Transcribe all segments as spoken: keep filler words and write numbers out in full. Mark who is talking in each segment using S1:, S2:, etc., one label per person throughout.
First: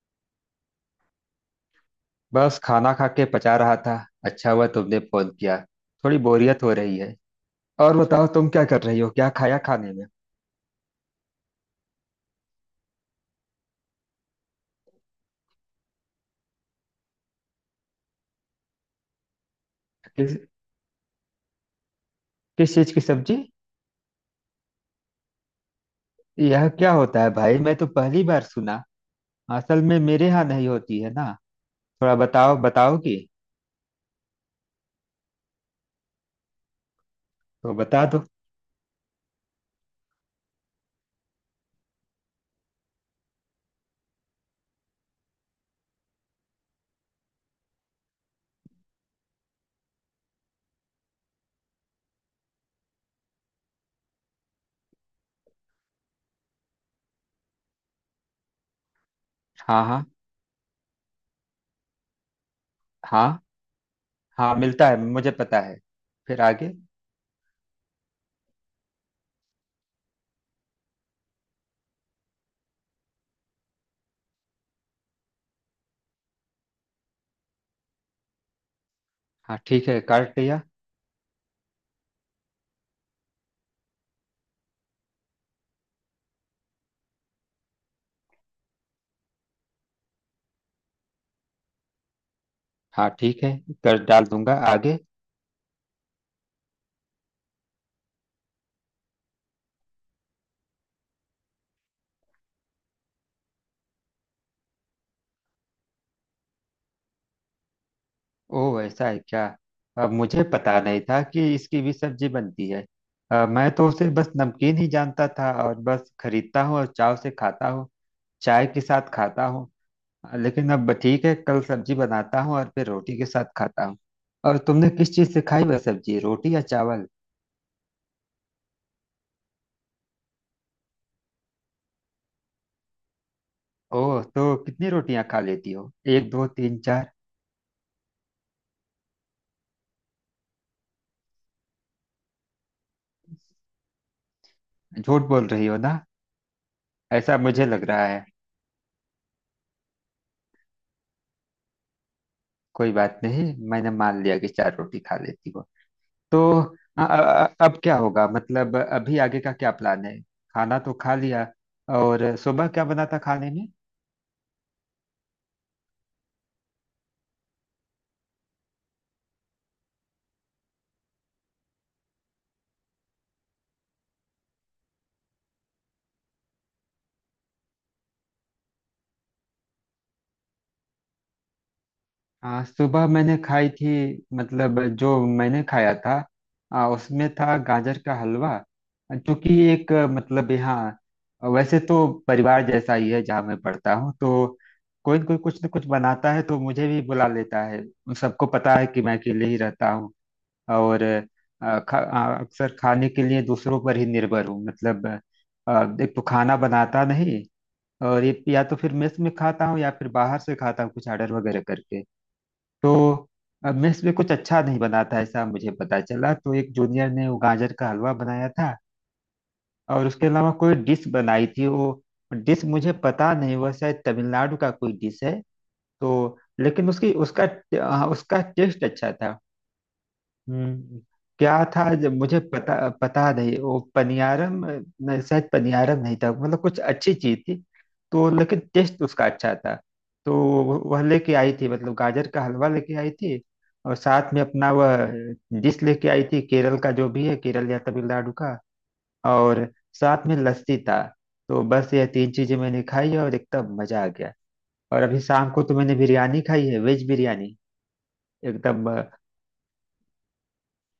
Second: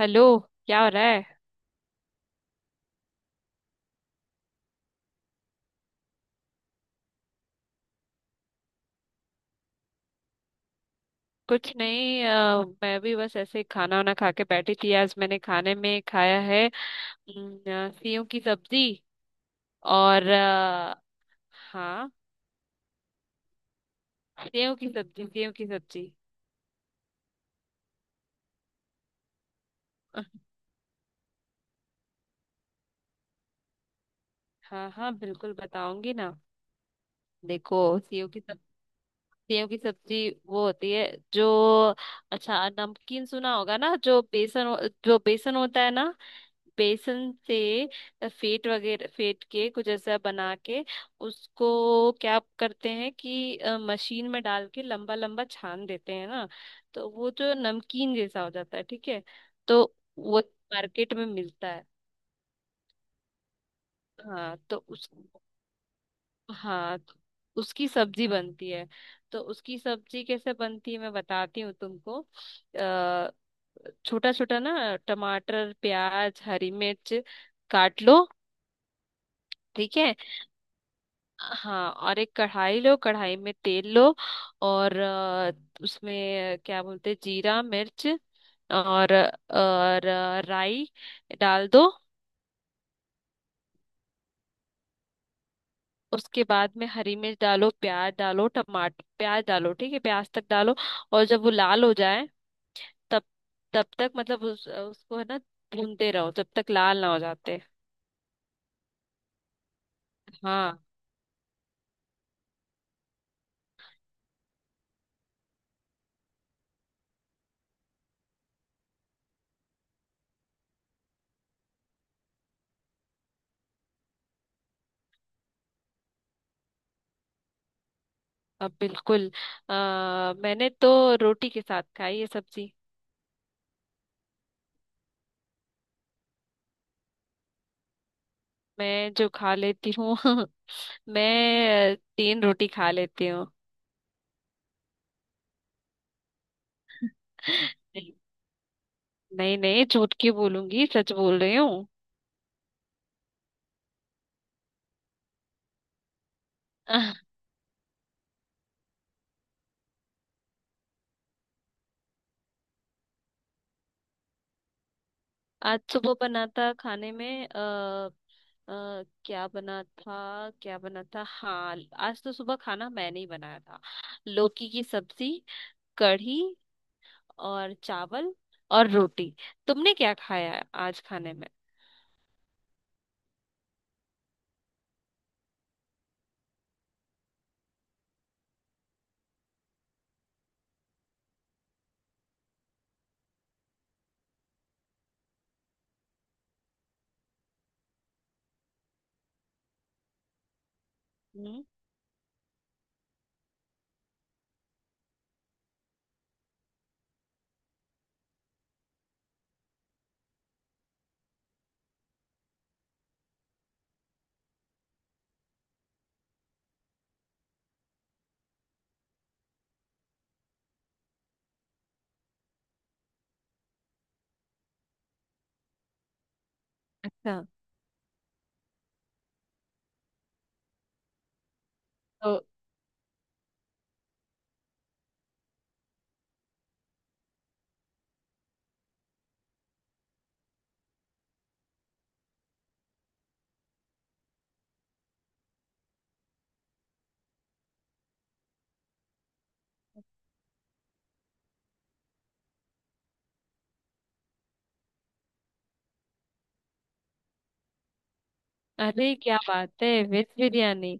S1: Hello. क्या हो रहा है?
S2: बस खाना खा के पचा रहा था। अच्छा हुआ तुमने फोन किया। थोड़ी बोरियत हो रही है। और बताओ, तुम क्या कर रही हो, क्या खाया खाने में।
S1: कुछ नहीं, अ, मैं भी बस ऐसे ही खाना वाना खा के बैठी थी। आज मैंने खाने में खाया है अम, अ, सेव की सब्जी। और
S2: किस।
S1: अ, हाँ,
S2: किस चीज की सब्जी।
S1: सेव की सब्जी। सेव की सब्जी
S2: यह क्या होता है भाई, मैं तो पहली बार सुना। असल में मेरे यहाँ नहीं होती है ना। थोड़ा बताओ, बताओगी।
S1: हाँ हाँ, बिल्कुल बताऊंगी ना।
S2: तो
S1: देखो,
S2: बता दो।
S1: सेव की सब्जी, सेव की सब्जी वो होती है जो, अच्छा, नमकीन सुना होगा ना, जो बेसन हो- जो बेसन होता है ना, बेसन से फेट वगैरह फेट के कुछ ऐसा बना के उसको क्या करते हैं कि अ, मशीन में डाल के लंबा लंबा छान देते हैं ना, तो वो जो नमकीन जैसा हो जाता है। ठीक है,
S2: हाँ
S1: तो
S2: हाँ।
S1: वो मार्केट में मिलता है।
S2: हाँ हाँ,
S1: हाँ तो
S2: मिलता है,
S1: उस
S2: मुझे पता है। फिर आगे।
S1: हाँ तो उसकी सब्जी बनती है। तो उसकी सब्जी कैसे बनती है मैं बताती हूँ तुमको। अ छोटा छोटा ना टमाटर प्याज हरी मिर्च काट लो।
S2: हाँ, ठीक
S1: ठीक
S2: है,
S1: है।
S2: काट लिया।
S1: हाँ, और एक कढ़ाई लो, कढ़ाई में तेल लो, और अ, उसमें क्या बोलते हैं, जीरा मिर्च और और अ, राई डाल दो।
S2: हाँ, ठीक है, कर डाल दूंगा आगे।
S1: उसके बाद में हरी मिर्च डालो, प्याज डालो, टमाटर प्याज डालो ठीक है, प्याज तक डालो। और जब वो लाल हो जाए, तब, तब तक मतलब उस, उसको है ना, भूनते रहो जब तक लाल ना हो जाते।
S2: ओह, ऐसा है क्या। अब मुझे पता
S1: हाँ,
S2: नहीं था कि इसकी भी सब्जी बनती है। अ, मैं तो उसे बस नमकीन ही जानता था, और बस खरीदता हूँ और चाव से खाता हूँ। चाय के साथ खाता हूँ। अ, लेकिन अब ठीक है, कल सब्जी बनाता हूँ और फिर रोटी के साथ खाता हूँ। और तुमने किस चीज़ से खाई वह सब्जी, रोटी या चावल।
S1: अब बिल्कुल, आ, मैंने तो रोटी के साथ खाई ये सब्जी।
S2: ओह, तो कितनी रोटियां खा लेती हो, एक दो तीन चार।
S1: मैं जो खा लेती हूँ मैं तीन रोटी खा लेती हूँ।
S2: झूठ बोल रही हो ना, ऐसा मुझे लग रहा है।
S1: नहीं नहीं, झूठ क्यों बोलूंगी, सच बोल रही हूँ।
S2: कोई बात नहीं, मैंने मान लिया कि चार रोटी खा लेती हो। तो अ-
S1: आह,
S2: अ- अब क्या होगा, मतलब अभी आगे का क्या प्लान है, खाना तो खा लिया। और सुबह क्या बना था खाने में।
S1: आज सुबह बना था खाने में, आ, अ क्या बना था क्या बना था, हाँ, आज तो सुबह खाना मैंने ही बनाया था। लौकी की सब्जी, कढ़ी, और चावल, और रोटी। तुमने क्या खाया आज खाने में?
S2: आ, सुबह मैंने खाई थी, मतलब जो मैंने खाया था, आ, उसमें था गाजर का हलवा। जो कि एक आ, मतलब यहाँ वैसे तो परिवार जैसा ही है जहाँ मैं पढ़ता हूँ, तो कोई न कोई कुछ न कुछ बनाता है तो मुझे भी बुला लेता है। सबको पता है कि मैं अकेले ही रहता हूँ। और
S1: हम्म।
S2: अ, खा, अ, अक्सर खाने के लिए दूसरों पर ही निर्भर हूँ मतलब। अ, एक तो खाना बनाता नहीं, और ये या तो फिर मेस में खाता हूँ या फिर बाहर से खाता हूँ कुछ ऑर्डर वगैरह करके। तो अ, मेस में कुछ अच्छा नहीं बनाता ऐसा मुझे पता चला, तो एक जूनियर ने वो गाजर का हलवा बनाया था। और उसके अलावा कोई डिश बनाई थी वो। डिश मुझे पता नहीं, वह शायद तमिलनाडु का कोई डिश है। तो लेकिन उसकी
S1: अच्छा।
S2: उसका हाँ, उसका टेस्ट अच्छा था। हम्म। क्या था जब मुझे पता, पता नहीं वो पनियारम नहीं, शायद पनियारम नहीं था, मतलब कुछ अच्छी चीज थी। तो लेकिन टेस्ट उसका अच्छा था। तो वो- वह लेके आई थी, मतलब गाजर का हलवा लेके आई थी। और साथ में अपना वह डिश लेके आई थी, केरल का जो भी है, केरल या तमिलनाडु का। और साथ में लस्सी था। तो बस ये तीन चीजें मैंने खाई और एकदम मजा आ गया। और अभी शाम को तो मैंने बिरयानी खाई है, वेज बिरयानी एकदम।
S1: अरे क्या बात है, वेज बिरयानी!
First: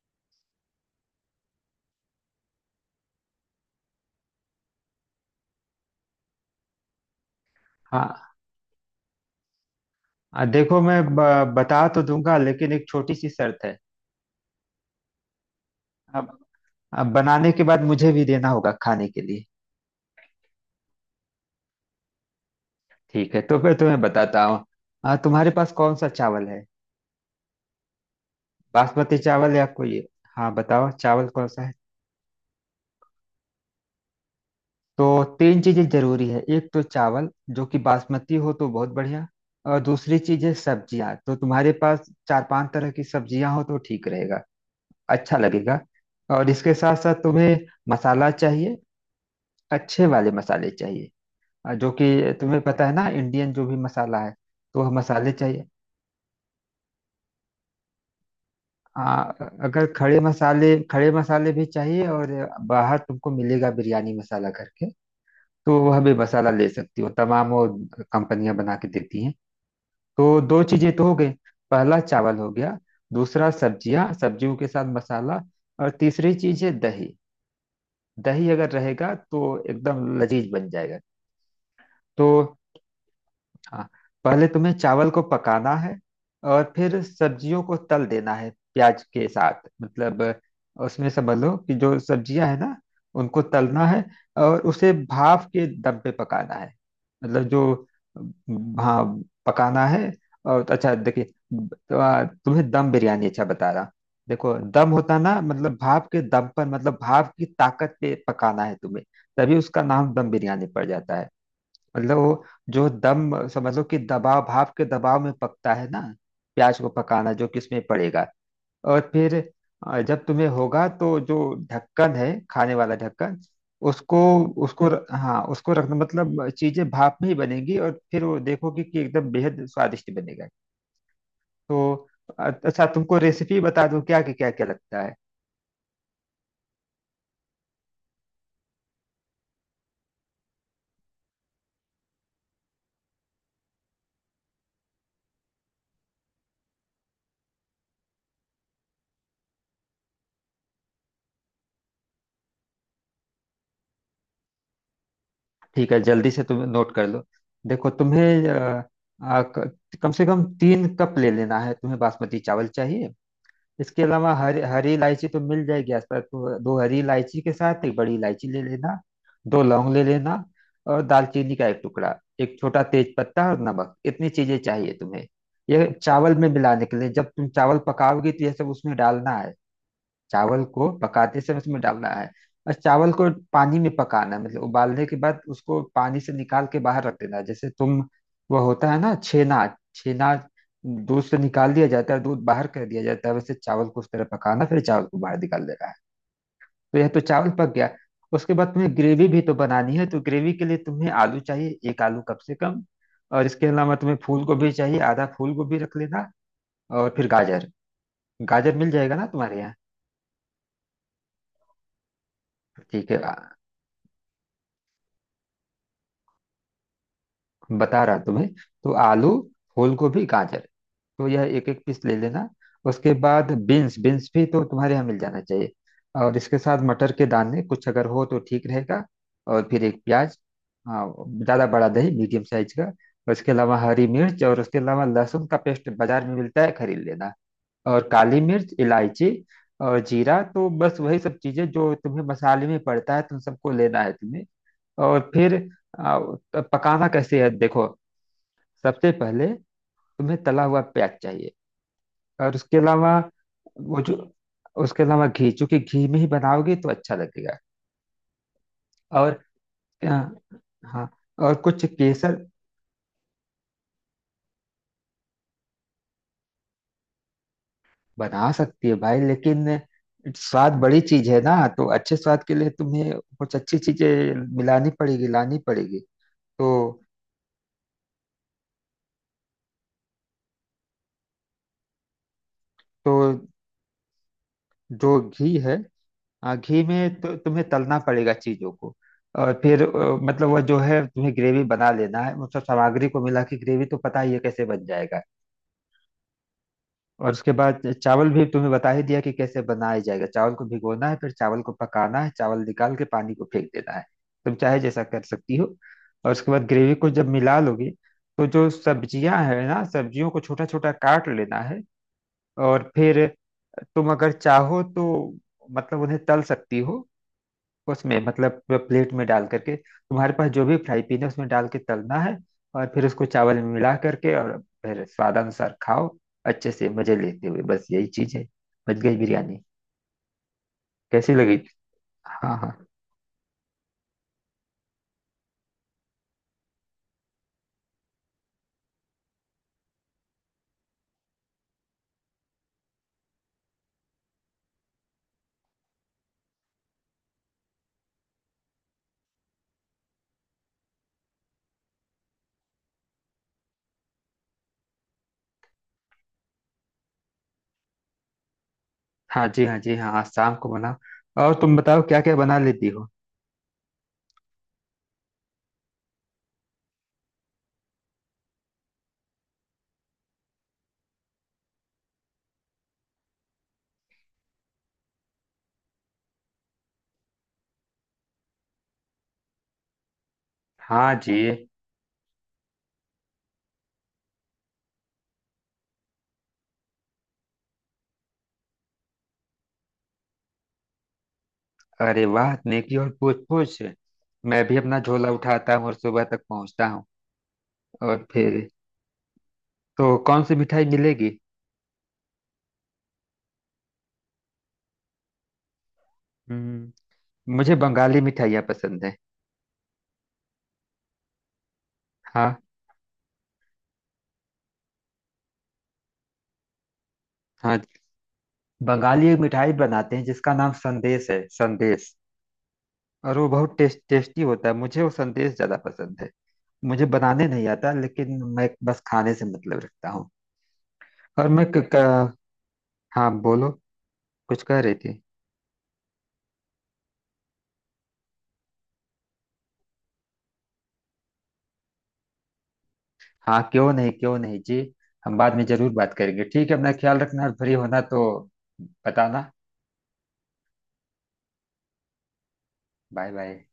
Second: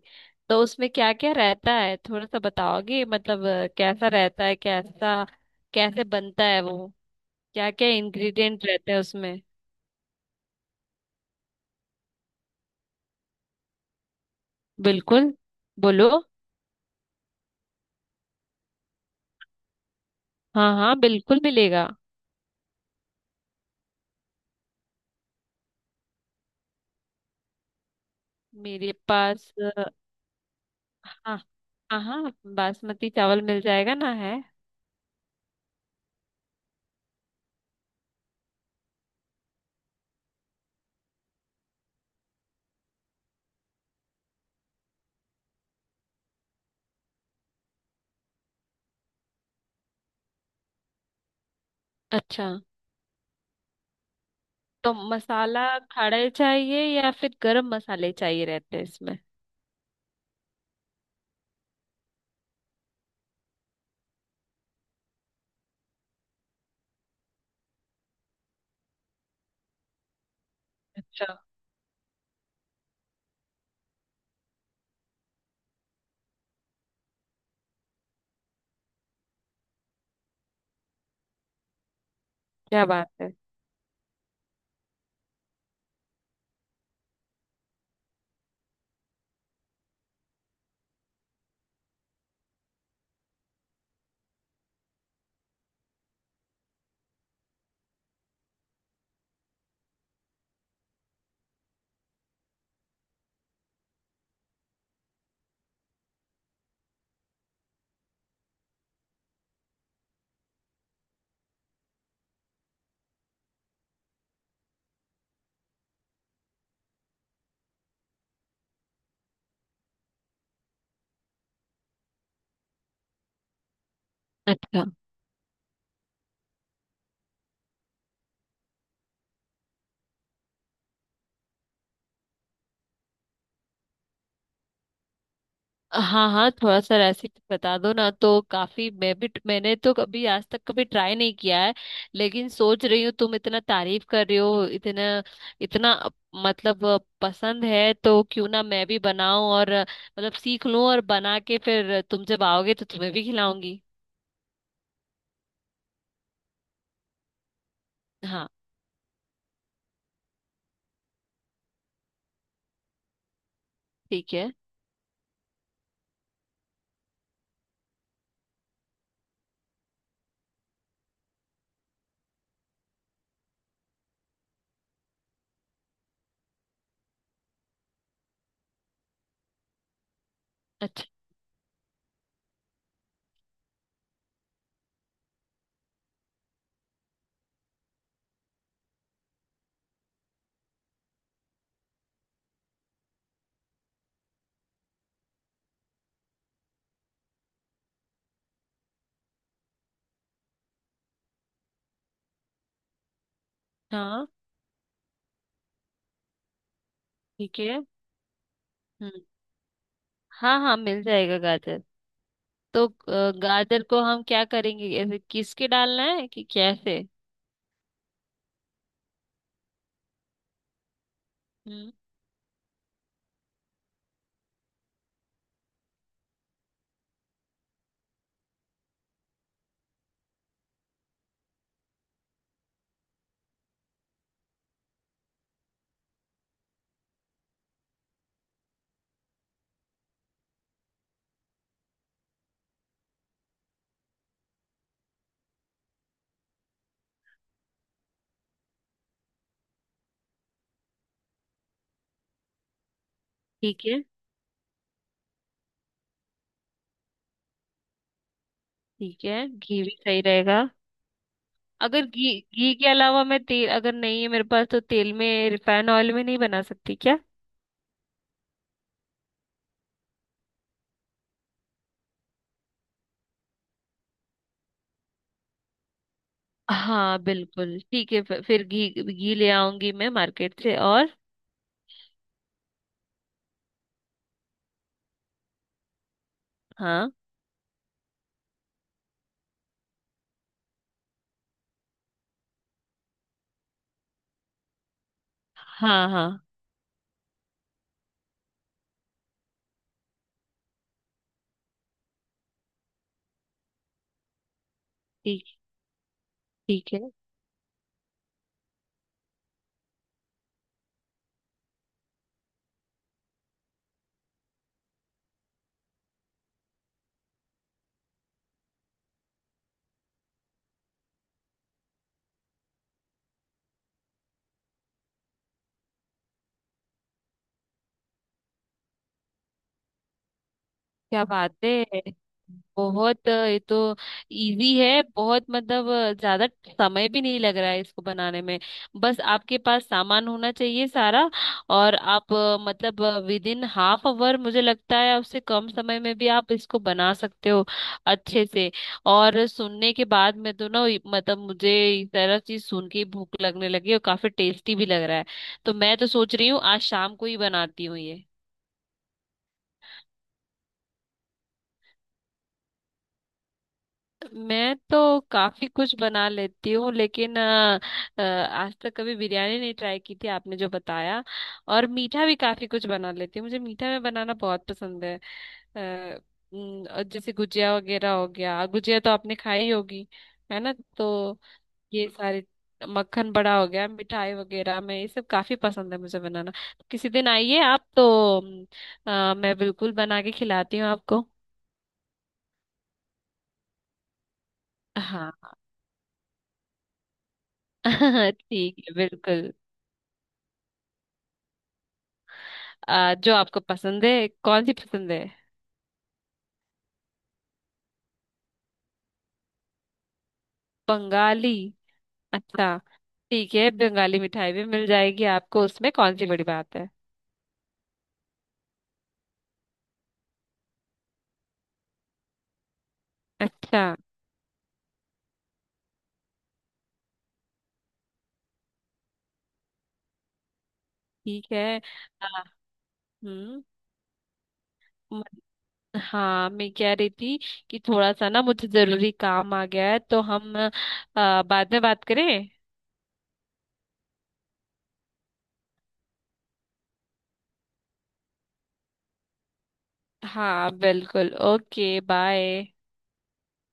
S1: तो उसमें क्या क्या रहता है, थोड़ा सा बताओगे, मतलब अ, कैसा रहता है, कैसा कैसे बनता है वो, क्या क्या
S2: हाँ।
S1: इंग्रेडिएंट रहते हैं उसमें?
S2: आ, देखो मैं ब, बता तो दूंगा, लेकिन एक छोटी सी शर्त है।
S1: बिल्कुल, बोलो।
S2: अब अब बनाने के बाद मुझे भी देना होगा खाने के लिए।
S1: हाँ हाँ, बिल्कुल मिलेगा।
S2: ठीक है, तो मैं तुम्हें बताता हूँ। आ, तुम्हारे पास कौन सा चावल है,
S1: मेरे
S2: बासमती
S1: पास
S2: चावल या
S1: अ,
S2: कोई। हाँ बताओ, चावल
S1: हाँ,
S2: कौन सा है।
S1: हाँ हाँ बासमती चावल मिल जाएगा ना, है।
S2: तो तीन चीजें जरूरी है, एक तो चावल जो कि बासमती हो तो बहुत बढ़िया। और दूसरी चीज है सब्जियां, तो तुम्हारे पास चार पांच तरह की सब्जियां हो तो ठीक रहेगा, अच्छा लगेगा। और इसके साथ साथ तुम्हें मसाला चाहिए, अच्छे वाले मसाले चाहिए। आ, जो कि
S1: अच्छा,
S2: तुम्हें पता है ना, इंडियन जो भी मसाला है, तो वह
S1: तो
S2: मसाले
S1: मसाला
S2: चाहिए।
S1: खड़े चाहिए या फिर गरम मसाले चाहिए रहते हैं इसमें?
S2: आ, अगर खड़े मसाले खड़े मसाले भी चाहिए, और बाहर तुमको मिलेगा बिरयानी मसाला करके, तो वह भी मसाला ले सकती हो, तमाम वो कंपनियां बना के देती हैं। तो दो चीजें तो हो
S1: अच्छा।
S2: गई, पहला चावल हो गया, दूसरा सब्जियां, सब्जियों के साथ मसाला। और तीसरी चीज है दही, दही अगर रहेगा तो एकदम लजीज बन जाएगा। तो
S1: क्या बात है।
S2: हाँ, पहले तुम्हें चावल को पकाना है, और फिर सब्जियों को तल देना है प्याज के साथ, मतलब उसमें समझ लो कि जो सब्जियां है ना, उनको तलना है, और उसे भाप के दम पे पकाना है, मतलब जो, हाँ, पकाना है। और अच्छा देखिए, तो आ, तुम्हें दम बिरयानी अच्छा बता रहा। देखो दम होता ना, मतलब भाप के दम पर, मतलब भाप की ताकत पे पकाना है तुम्हें, तभी उसका नाम दम बिरयानी पड़ जाता है। मतलब वो, जो दम समझ लो कि दबाव, भाप के दबाव में पकता है ना। प्याज को पकाना जो कि उसमें पड़ेगा, और फिर अ, जब तुम्हें होगा तो जो ढक्कन है, खाने वाला ढक्कन, उसको।
S1: अच्छा,
S2: उसको र- हाँ, उसको रखना, मतलब चीजें भाप में ही बनेंगी और फिर वो देखोगे कि एकदम बेहद स्वादिष्ट बनेगा। तो अ- अच्छा, तुमको रेसिपी बता दूं क्या, कि क्या क्या लगता है।
S1: हाँ हाँ, थोड़ा सा रेसिपी बता दो ना, तो काफी, मैं भी, मैंने तो कभी आज तक कभी ट्राई नहीं किया है। लेकिन सोच रही हूँ, तुम इतना तारीफ कर रही हो, इतना इतना अ, मतलब अ, पसंद है तो क्यों ना मैं भी बनाऊं, और अ, मतलब सीख लूं, और बना के फिर तुम जब आओगे तो तुम्हें भी खिलाऊंगी।
S2: ठीक है, जल्दी से तुम नोट कर लो। देखो तुम्हें
S1: हाँ
S2: अ, अ, क- कम से कम तीन कप ले लेना है, तुम्हें बासमती चावल चाहिए। इसके
S1: ठीक
S2: अलावा
S1: है।
S2: हरी हरी इलायची तो मिल जाएगी आसपास, तो दो हरी इलायची के साथ एक बड़ी इलायची ले लेना। दो लौंग ले लेना और दालचीनी का एक टुकड़ा, एक छोटा तेज पत्ता और नमक, इतनी चीजें चाहिए तुम्हें। ये चावल में मिलाने के लिए, जब तुम चावल पकाओगी तो ये सब उसमें डालना है, चावल को
S1: अच्छा।
S2: पकाते समय उसमें डालना है। और चावल को पानी में पकाना है, मतलब उबालने के बाद उसको पानी से निकाल के बाहर रख देना है, जैसे तुम, वो होता है ना छेना, छेना दूध से निकाल दिया जाता है, दूध बाहर कर दिया जाता है, वैसे चावल को उस तरह पकाना, फिर चावल को बाहर निकाल देना है। तो यह तो चावल पक गया। उसके बाद तुम्हें ग्रेवी भी तो बनानी है, तो ग्रेवी के लिए तुम्हें आलू चाहिए, एक आलू कम से कम। और इसके अलावा तुम्हें
S1: हाँ
S2: फूल गोभी चाहिए, आधा फूल गोभी रख लेना। और फिर
S1: ठीक
S2: गाजर,
S1: है।
S2: गाजर मिल जाएगा
S1: हम्म।
S2: ना तुम्हारे यहाँ।
S1: हाँ हाँ, मिल जाएगा गाजर। तो अ,
S2: ठीक है,
S1: गाजर को हम क्या करेंगे, ऐसे किस के डालना है कि कैसे?
S2: बता रहा तुम्हें। तो आलू, फूल गोभी, गाजर, तो यह एक एक
S1: हम्म।
S2: पीस ले लेना। उसके बाद बीन्स, बीन्स भी तो तुम्हारे यहाँ मिल जाना चाहिए, और इसके साथ मटर के दाने कुछ अगर हो तो ठीक रहेगा। और फिर एक प्याज, हाँ, ज़्यादा बड़ा नहीं, मीडियम साइज का। और इसके अलावा हरी मिर्च, और उसके अलावा लहसुन का पेस्ट, बाजार में मिलता है खरीद लेना। और काली मिर्च, इलायची और जीरा, तो बस वही सब चीज़ें जो तुम्हें मसाले में पड़ता है, तुम सबको लेना है तुम्हें। और फिर आ, पकाना कैसे है देखो। सबसे पहले तुम्हें तला हुआ प्याज चाहिए, और उसके अलावा
S1: ठीक
S2: वो
S1: है।
S2: जो, उसके अलावा घी, चूंकि घी में ही बनाओगे तो अच्छा लगेगा।
S1: ठीक
S2: और
S1: है, घी भी
S2: अ,
S1: सही रहेगा।
S2: हाँ, और कुछ
S1: अगर घी
S2: केसर।
S1: घी के अलावा, मैं तेल, अगर नहीं है मेरे पास, तो तेल में, रिफाइन ऑयल में नहीं बना सकती क्या?
S2: बना सकती है भाई, लेकिन स्वाद बड़ी चीज है ना, तो अच्छे स्वाद के लिए तुम्हें कुछ अच्छी चीजें मिलानी पड़ेगी, लानी पड़ेगी। तो
S1: हाँ बिल्कुल ठीक है, फिर फिर घी घी ले आऊंगी मैं मार्केट से। और
S2: तो जो घी है, हाँ, घी
S1: हाँ
S2: में तो तुम्हें तलना पड़ेगा चीजों को। और फिर अ, मतलब वह जो है तुम्हें ग्रेवी बना लेना है, मतलब सामग्री को मिला के ग्रेवी, तो पता ही है कैसे बन जाएगा।
S1: हाँ हाँ।
S2: और उसके बाद चावल भी तुम्हें बता ही दिया कि कैसे बनाया जाएगा, चावल को भिगोना है, फिर चावल को पकाना है, चावल निकाल के पानी को फेंक देना है, तुम चाहे जैसा कर
S1: ठीक,
S2: सकती हो। और उसके बाद
S1: ठीक
S2: ग्रेवी
S1: है।
S2: को जब मिला लोगे, तो जो सब्जियां है ना, सब्जियों को छोटा छोटा काट लेना है। और फिर तुम अगर चाहो तो, मतलब उन्हें तल सकती हो उसमें, मतलब प्लेट में डाल करके तुम्हारे पास जो भी फ्राई पीन है उसमें डाल के तलना है। और फिर उसको चावल में मिला करके, और फिर स्वादानुसार खाओ, अच्छे से मजे लेते हुए। बस यही चीज है, बच गई बिरयानी।
S1: क्या
S2: कैसी
S1: बात
S2: लगी।
S1: है।
S2: हाँ हाँ।
S1: बहुत अ, ये तो इजी है बहुत, मतलब अ, ज्यादा समय भी नहीं लग रहा है इसको बनाने में। बस आपके पास सामान होना चाहिए सारा, और आप अ, मतलब विद इन हाफ आवर, मुझे लगता है उससे कम समय में भी आप इसको बना सकते हो, अच्छे से। और सुनने के बाद में तो ना ये- मतलब मुझे इस तरह चीज सुन के ही भूख लगने लगी, और काफी टेस्टी भी लग रहा है। तो मैं तो सोच रही हूँ आज शाम को ही बनाती हूँ ये।
S2: हाँ जी, हाँ जी, हाँ हाँ, शाम को बनाओ। और तुम बताओ, क्या क्या बना लेती हो।
S1: मैं तो काफी कुछ बना लेती हूँ लेकिन अ, अ, आज तक कभी बिरयानी नहीं ट्राई की थी, आपने जो बताया। और मीठा भी काफी कुछ बना लेती हूँ, मुझे मीठा में बनाना बहुत पसंद है। अ, उम, और जैसे गुजिया वगैरह हो गया, गुजिया तो आपने खाई होगी, है ना?
S2: हाँ
S1: तो
S2: जी।
S1: ये सारे, मक्खन बड़ा हो गया, मिठाई वगैरह में, ये सब काफी पसंद है मुझे बनाना। तो किसी दिन आइए आप तो, अम, अ, मैं बिल्कुल बना के खिलाती हूँ आपको।
S2: अरे वाह, नेकी और पूछ पूछ, मैं भी अपना झोला
S1: हाँ
S2: उठाता हूँ और सुबह तक पहुँचता हूँ। और फिर
S1: ठीक है बिल्कुल।
S2: तो कौन सी मिठाई मिलेगी।
S1: आ, जो आपको पसंद है, कौन सी पसंद है?
S2: हम्म। मुझे बंगाली मिठाइयाँ पसंद
S1: बंगाली।
S2: है।
S1: अच्छा, ठीक है, बंगाली मिठाई भी मिल जाएगी आपको, उसमें कौन सी बड़ी बात है।
S2: हाँ। बंगाली एक मिठाई बनाते हैं जिसका नाम संदेश है, संदेश। और वो बहुत
S1: अच्छा।
S2: टेस्ट टेस्टी होता है, मुझे वो संदेश ज्यादा पसंद है। मुझे बनाने नहीं आता, लेकिन मैं बस खाने से मतलब रखता हूँ।
S1: ठीक
S2: और
S1: है।
S2: मैं। क,
S1: आ,
S2: क, हाँ
S1: हम्म।
S2: बोलो, कुछ कह रही थी।
S1: म- हाँ, मैं कह रही थी कि थोड़ा सा ना मुझे जरूरी काम आ गया है, तो हम आ, बाद में बात करें?
S2: हाँ, क्यों नहीं, क्यों नहीं जी। हम बाद में जरूर बात करेंगे, ठीक है, अपना ख्याल रखना, और फ्री होना तो बताना।
S1: हाँ बिल्कुल, ओके, बाय।
S2: Bye bye.